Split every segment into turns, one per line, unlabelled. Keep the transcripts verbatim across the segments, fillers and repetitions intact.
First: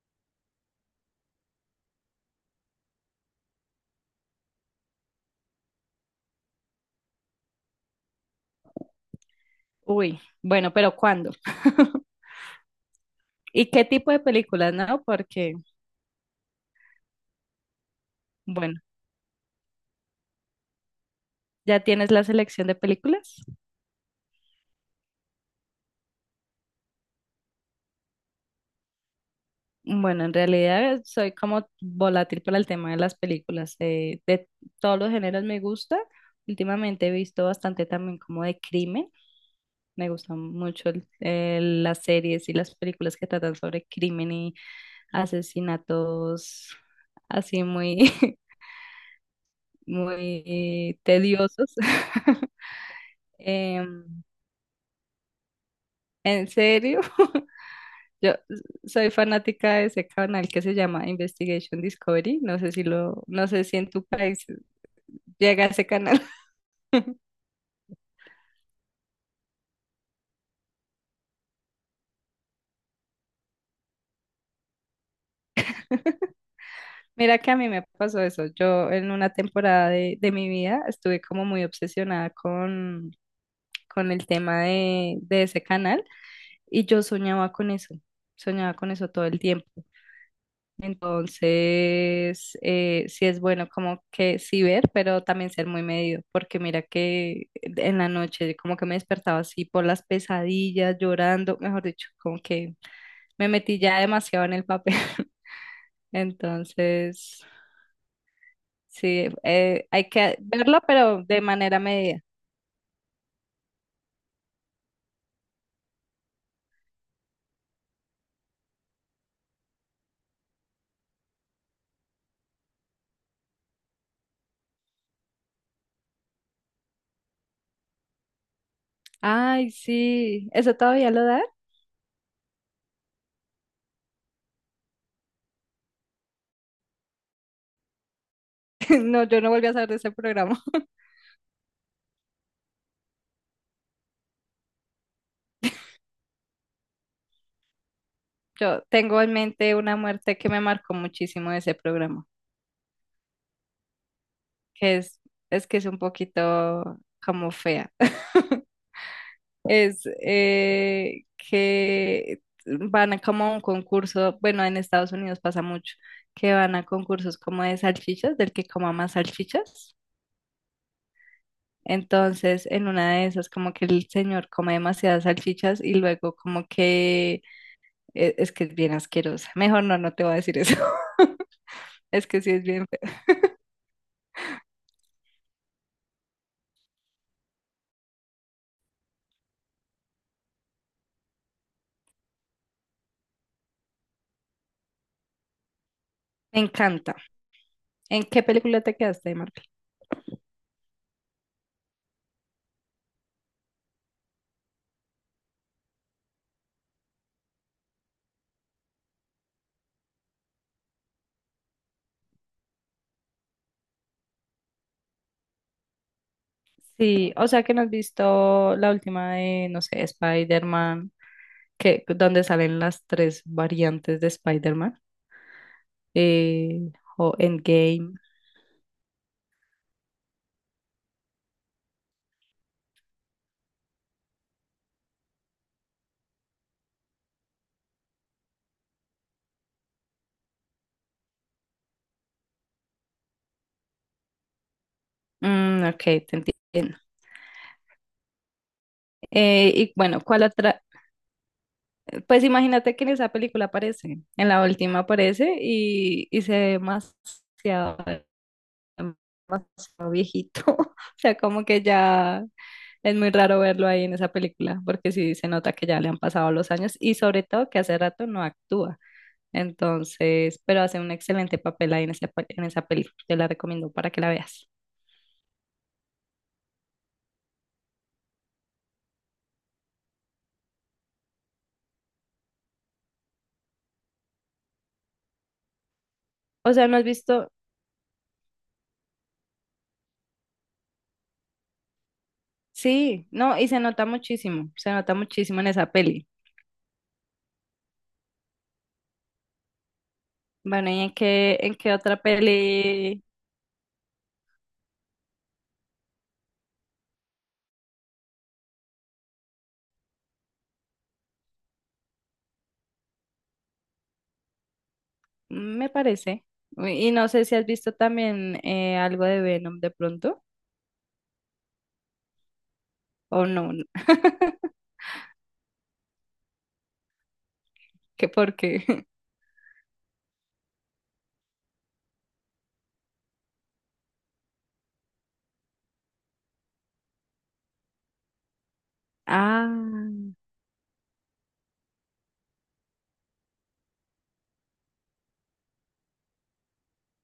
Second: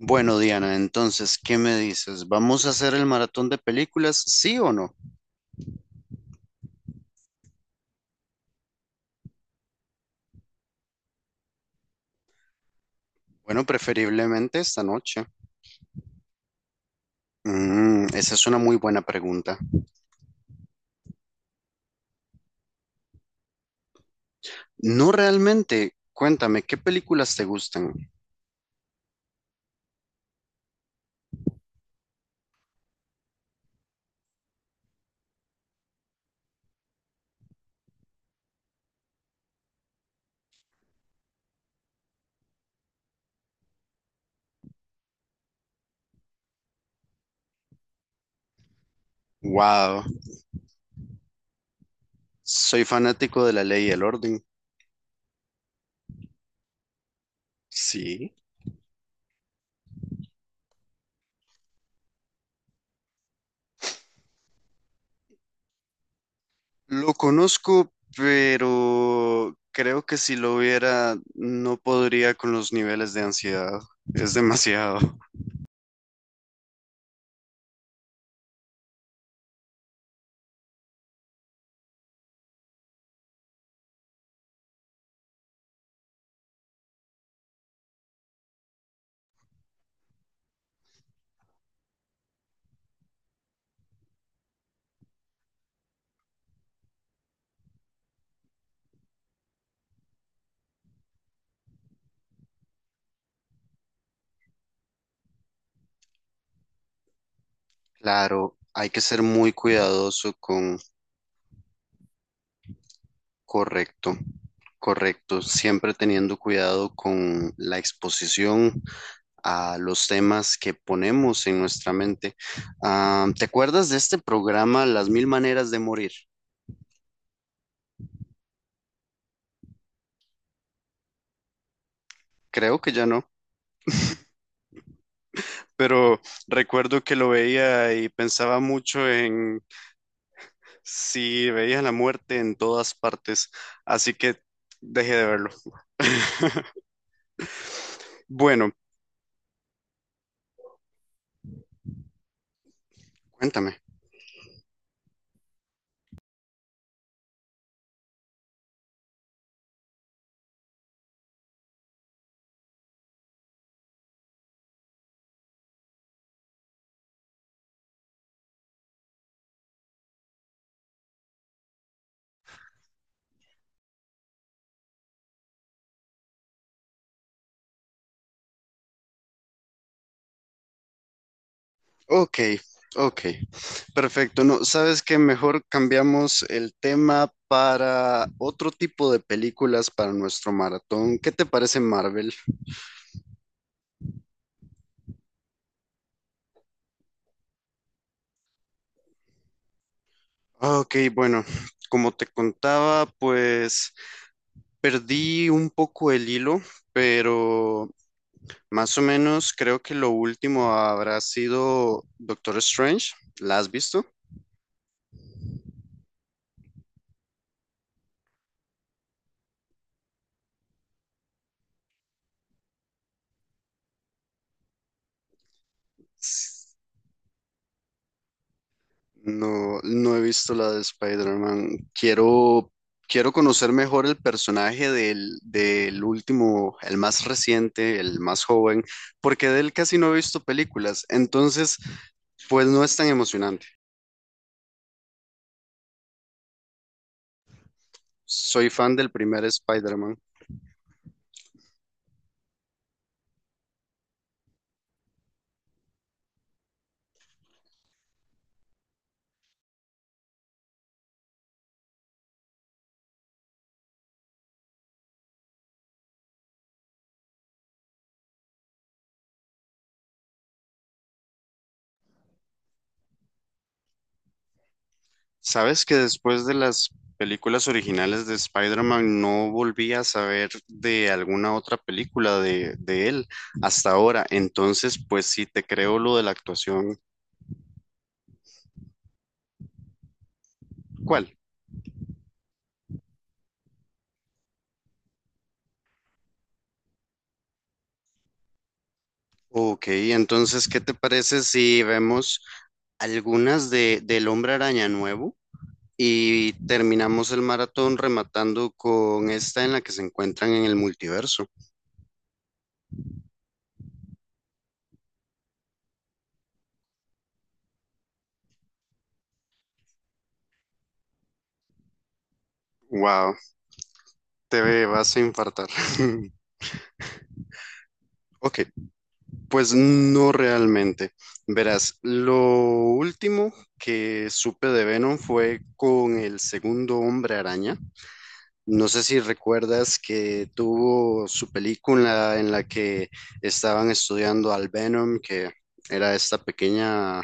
Bueno, Diana, entonces, ¿qué me dices? ¿Vamos a hacer el maratón de películas? ¿Sí o no?
Uy, bueno, pero ¿cuándo?
Bueno,
¿Y qué tipo de
preferiblemente
películas,
esta
no?
noche.
Porque,
Mm, esa es una muy
bueno,
buena pregunta.
¿ya tienes la selección de películas?
No realmente. Cuéntame, ¿qué películas te gustan?
Bueno, en realidad soy como volátil para el tema de las películas. eh, de todos los géneros me gusta. Últimamente he visto bastante también como de crimen. Me gustan mucho el- eh, las series y las películas que tratan sobre crimen y asesinatos así muy,
Wow,
muy eh, tediosos.
soy fanático de La Ley y el
Em,
Orden.
¿En serio?
Sí.
Yo soy fanática de ese canal que se llama Investigation Discovery. No sé si lo, no sé si en tu país llega ese canal.
Lo conozco, pero creo que si lo viera no podría con los niveles de ansiedad. Es demasiado.
Mira que a mí me pasó eso. Yo en una temporada de, de mi vida estuve como muy obsesionada con, con el tema de, de ese canal y yo soñaba con eso. Soñaba con eso todo el tiempo. Entonces, eh, sí es bueno como que sí ver, pero también ser muy medido, porque mira que en la noche como que me despertaba así por las pesadillas, llorando, mejor dicho, como que me metí ya demasiado en el papel. Entonces,
Claro, hay que ser
sí,
muy
eh, hay
cuidadoso.
que verlo, pero de manera medida.
Correcto, correcto. Siempre teniendo cuidado con la exposición a los temas que ponemos en nuestra mente. Ah, ¿te acuerdas de este programa Las Mil Maneras de Morir?
Ay, sí, ¿eso todavía lo da?
Creo que ya no, pero recuerdo que lo veía y pensaba mucho
No, yo no
en
volví a saber de ese programa.
si veía la muerte en todas partes, así que dejé de verlo. Bueno,
Yo tengo en mente una muerte que me marcó muchísimo de ese programa.
cuéntame.
Que es, es que es un poquito como fea. Es eh, que van a como a un concurso, bueno, en Estados Unidos pasa mucho, que van a concursos como de salchichas, del que coma más salchichas. Entonces, en una de esas, como que el señor come demasiadas salchichas y luego como que eh, es que es bien asquerosa. Mejor no, no te voy a decir eso. Es
Ok,
que sí es bien
ok,
fea.
perfecto. No, sabes que mejor cambiamos el tema para otro tipo de películas para nuestro maratón. ¿Qué te parece Marvel?
Me encanta. ¿En qué película te quedaste, Marco?
Ok, bueno, como te contaba, pues perdí un poco el hilo, pero más o menos creo que lo último habrá sido Doctor Strange. ¿La has visto?
Sí, o sea que no has visto la última de, no sé, Spider-Man, que, donde salen las tres variantes de Spider-Man, eh, o Endgame.
No, no he visto la de Spider-Man. Quiero, quiero conocer mejor el personaje del, del último, el más reciente, el más joven, porque de él Casi no he visto películas. Entonces, pues no es tan emocionante.
Mm, ok, te entiendo.
Soy fan del primer
Eh, y
Spider-Man.
bueno, ¿cuál otra? Pues imagínate que en esa película aparece, en la última aparece y, y se ve demasiado, demasiado viejito. O sea, como que ya es muy raro verlo ahí en esa película, porque sí se nota que ya le han pasado los años y sobre todo que hace rato no actúa. Entonces, pero hace un excelente papel ahí en esa, pe- en esa película. Te la recomiendo para que la veas.
¿Sabes que después de las películas originales de Spider-Man no volví a saber de alguna otra película de, de él hasta ahora? Entonces, pues sí, te creo lo de la
O sea, no
actuación.
has visto,
¿Cuál?
sí, no, y se nota muchísimo, se nota muchísimo en esa peli.
Ok, entonces, ¿qué
Bueno,
te
¿y en
parece
qué, en
si
qué otra
vemos
peli
algunas de del Hombre Araña nuevo y terminamos el maratón rematando con esta en la que se encuentran en el multiverso?
me parece? Y no sé si has visto también eh, algo de Venom de pronto,
Wow,
o no.
te vas a infartar.
¿Qué
Ok,
porque?
pues no realmente. Verás, lo último que supe de Venom fue con el segundo Hombre Araña. No sé si recuerdas
Ah,
que tuvo su película en la que estaban estudiando al Venom, que era esta pequeña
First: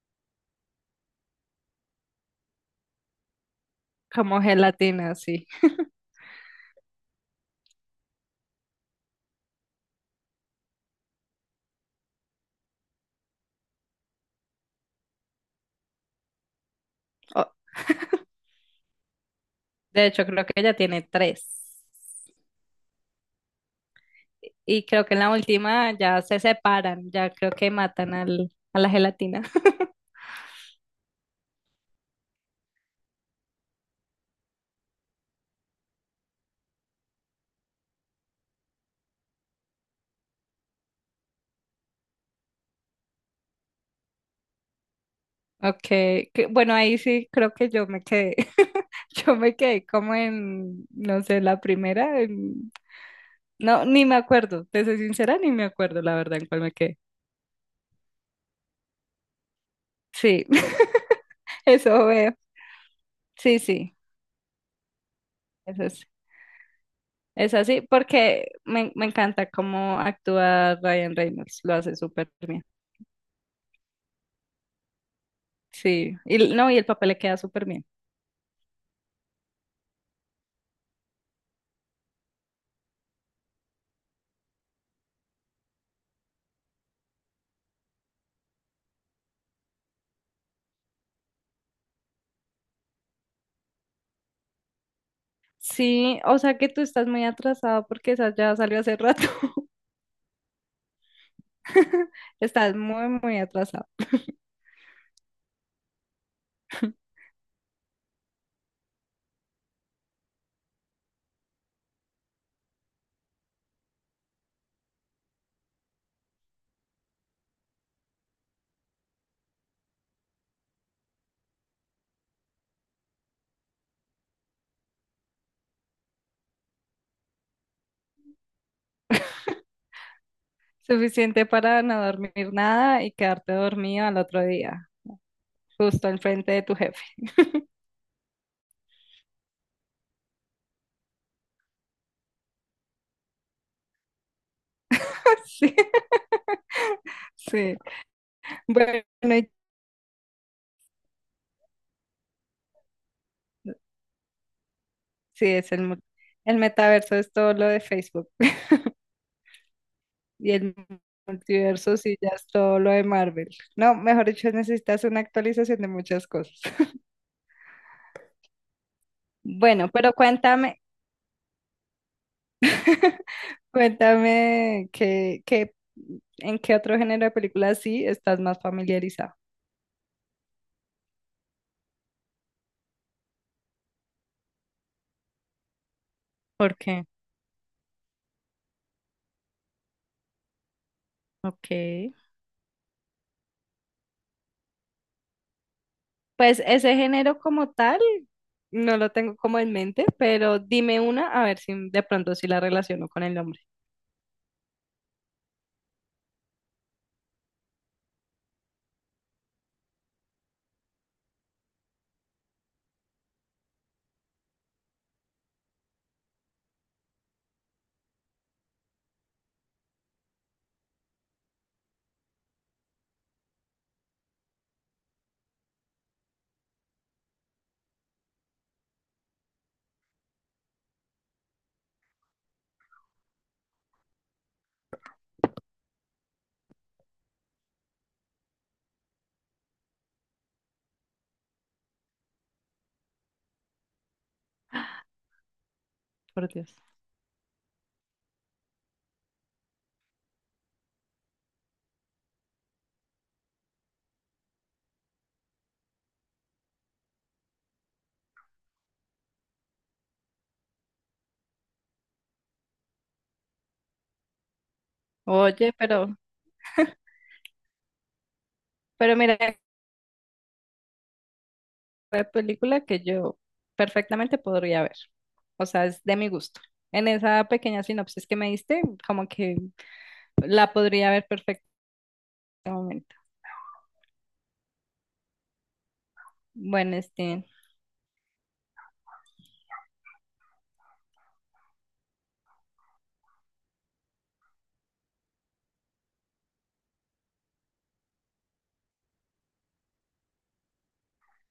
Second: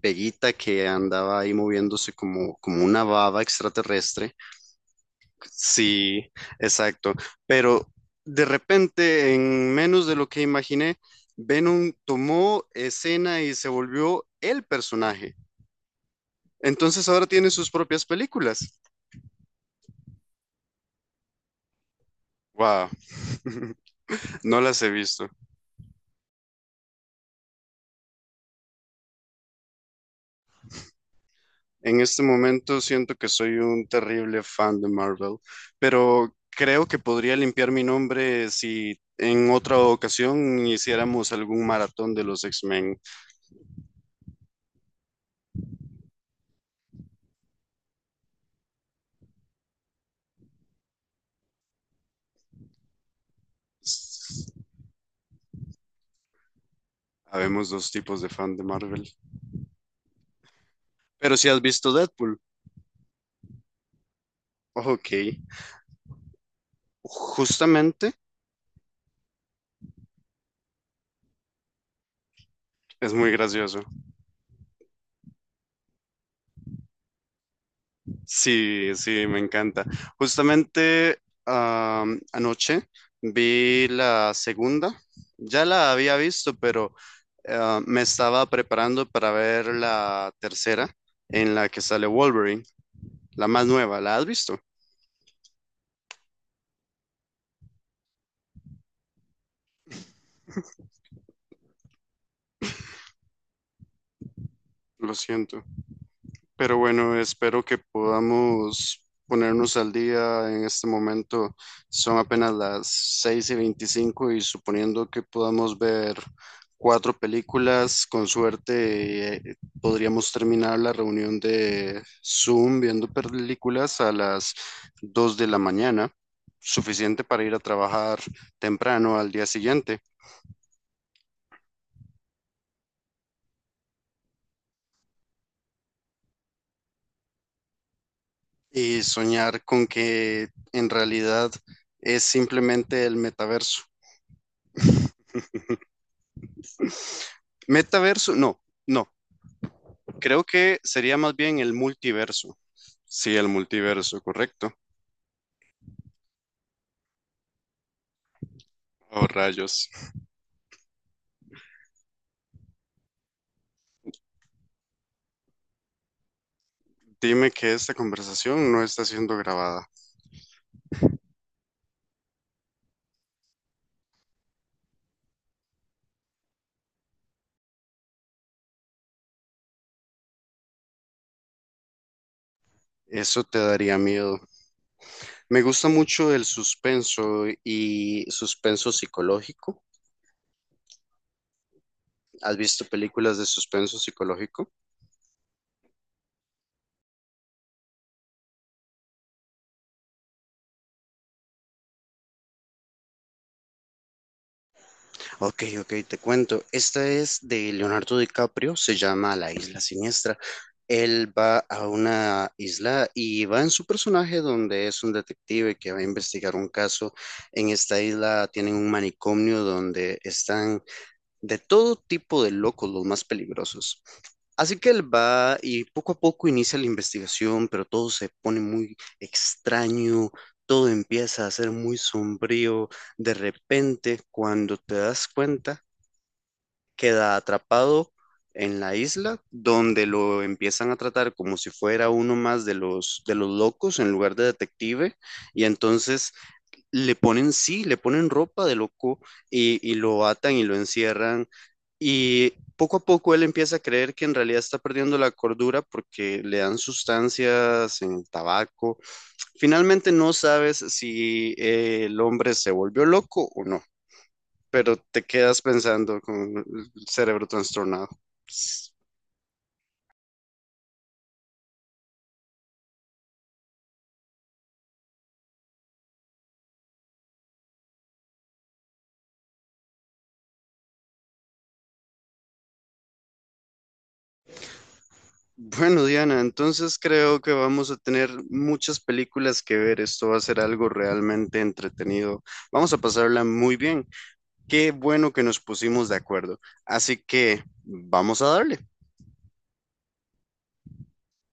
peguita que andaba ahí moviéndose como, como una baba extraterrestre.
como gelatina, sí.
Sí, exacto. Pero de repente, en menos de lo que imaginé, Venom tomó escena y se volvió el personaje. Entonces ahora
Oh,
tiene sus propias películas.
de hecho, creo que ya tiene tres.
Wow, no las
Y
he
creo que en
visto.
la última ya se separan, ya creo que matan al, a la gelatina.
En este momento siento que soy un terrible fan de Marvel, pero creo que podría limpiar mi nombre si en otra ocasión hiciéramos algún maratón de los X-Men.
Ok, que- bueno, ahí sí creo que yo me quedé. Yo me quedé como en, no sé, la primera. No, ni me acuerdo, te soy sincera, ni me acuerdo la verdad en cuál me quedé.
Habemos dos tipos de fan de Marvel.
Sí,
Pero si has visto
eso veo.
Deadpool,
Sí, sí,
ok,
eso es. Es así
justamente
porque me, me encanta cómo actúa Ryan Reynolds, lo hace súper bien.
es muy gracioso.
Sí, y l- no, y el papel le queda súper bien.
Sí, sí, me encanta. Justamente am, anoche vi la segunda, ya la había visto, pero ah, me estaba preparando para ver la tercera en la que sale Wolverine, la más nueva. ¿La has visto?
Sí, o sea que tú estás muy atrasado porque esa ya salió hace rato. Estás muy, muy atrasado.
Lo siento. Pero bueno, espero que podamos ponernos al día en este momento. Son apenas las seis y veinticinco y suponiendo que podamos ver cuatro películas, con suerte eh, podríamos terminar la reunión de Zoom viendo películas a las dos de la mañana, suficiente para ir a trabajar temprano al día siguiente
Suficiente para no dormir nada y quedarte dormido al otro día, justo enfrente de tu jefe.
y soñar con que en realidad es simplemente el metaverso.
Sí, sí.
Metaverso, no,
Bueno,
no. Creo que sería más bien el multiverso. Sí, el multiverso, correcto.
sí, es el, mu- el metaverso es todo lo de Facebook
Oh, rayos.
y el multiverso sí ya es todo lo de Marvel. No, mejor dicho, necesitas una actualización de muchas cosas.
Dime que esta conversación no está siendo grabada.
Bueno, pero cuéntame, cuéntame qué, qué, en qué otro género de películas sí estás más familiarizado.
Eso te daría miedo. Me gusta mucho el
¿Por qué?
suspenso y suspenso psicológico.
Ok.
¿Has visto películas de suspenso psicológico?
Pues ese género como tal no lo tengo como en mente, pero dime una a ver si de pronto sí la relaciono con el nombre.
Ok, ok, te cuento. Esta es de Leonardo DiCaprio, se llama La Isla Siniestra. Él va a una isla y va en su personaje donde es un detective que va a investigar un caso. En esta isla tienen un manicomio donde están de todo tipo de locos, los más peligrosos. Así que él va y poco a poco inicia la investigación, pero todo se pone muy extraño. Todo empieza a ser muy sombrío. De repente, cuando te das cuenta, queda atrapado en la isla, donde lo empiezan a tratar como si fuera uno más de los, de los locos en lugar de detective, y entonces
Por Dios.
le ponen, sí, le ponen ropa de loco y, y lo atan y lo encierran, y poco a poco él empieza a creer que en realidad está perdiendo la cordura porque le dan sustancias en el tabaco. Finalmente no sabes si eh, el hombre se volvió loco o no, pero te quedas
Oye,
pensando
pero,
con el cerebro trastornado.
pero mira de película que yo perfectamente podría ver. O sea, es de mi gusto. En esa pequeña sinopsis que me diste, como que la podría ver perfectamente.
Bueno, Diana, entonces
Bueno,
creo
este,
que vamos a tener muchas películas que ver. Esto va a ser algo realmente entretenido. Vamos a pasarla muy bien. Qué bueno que nos pusimos de acuerdo. Así que vamos a darle.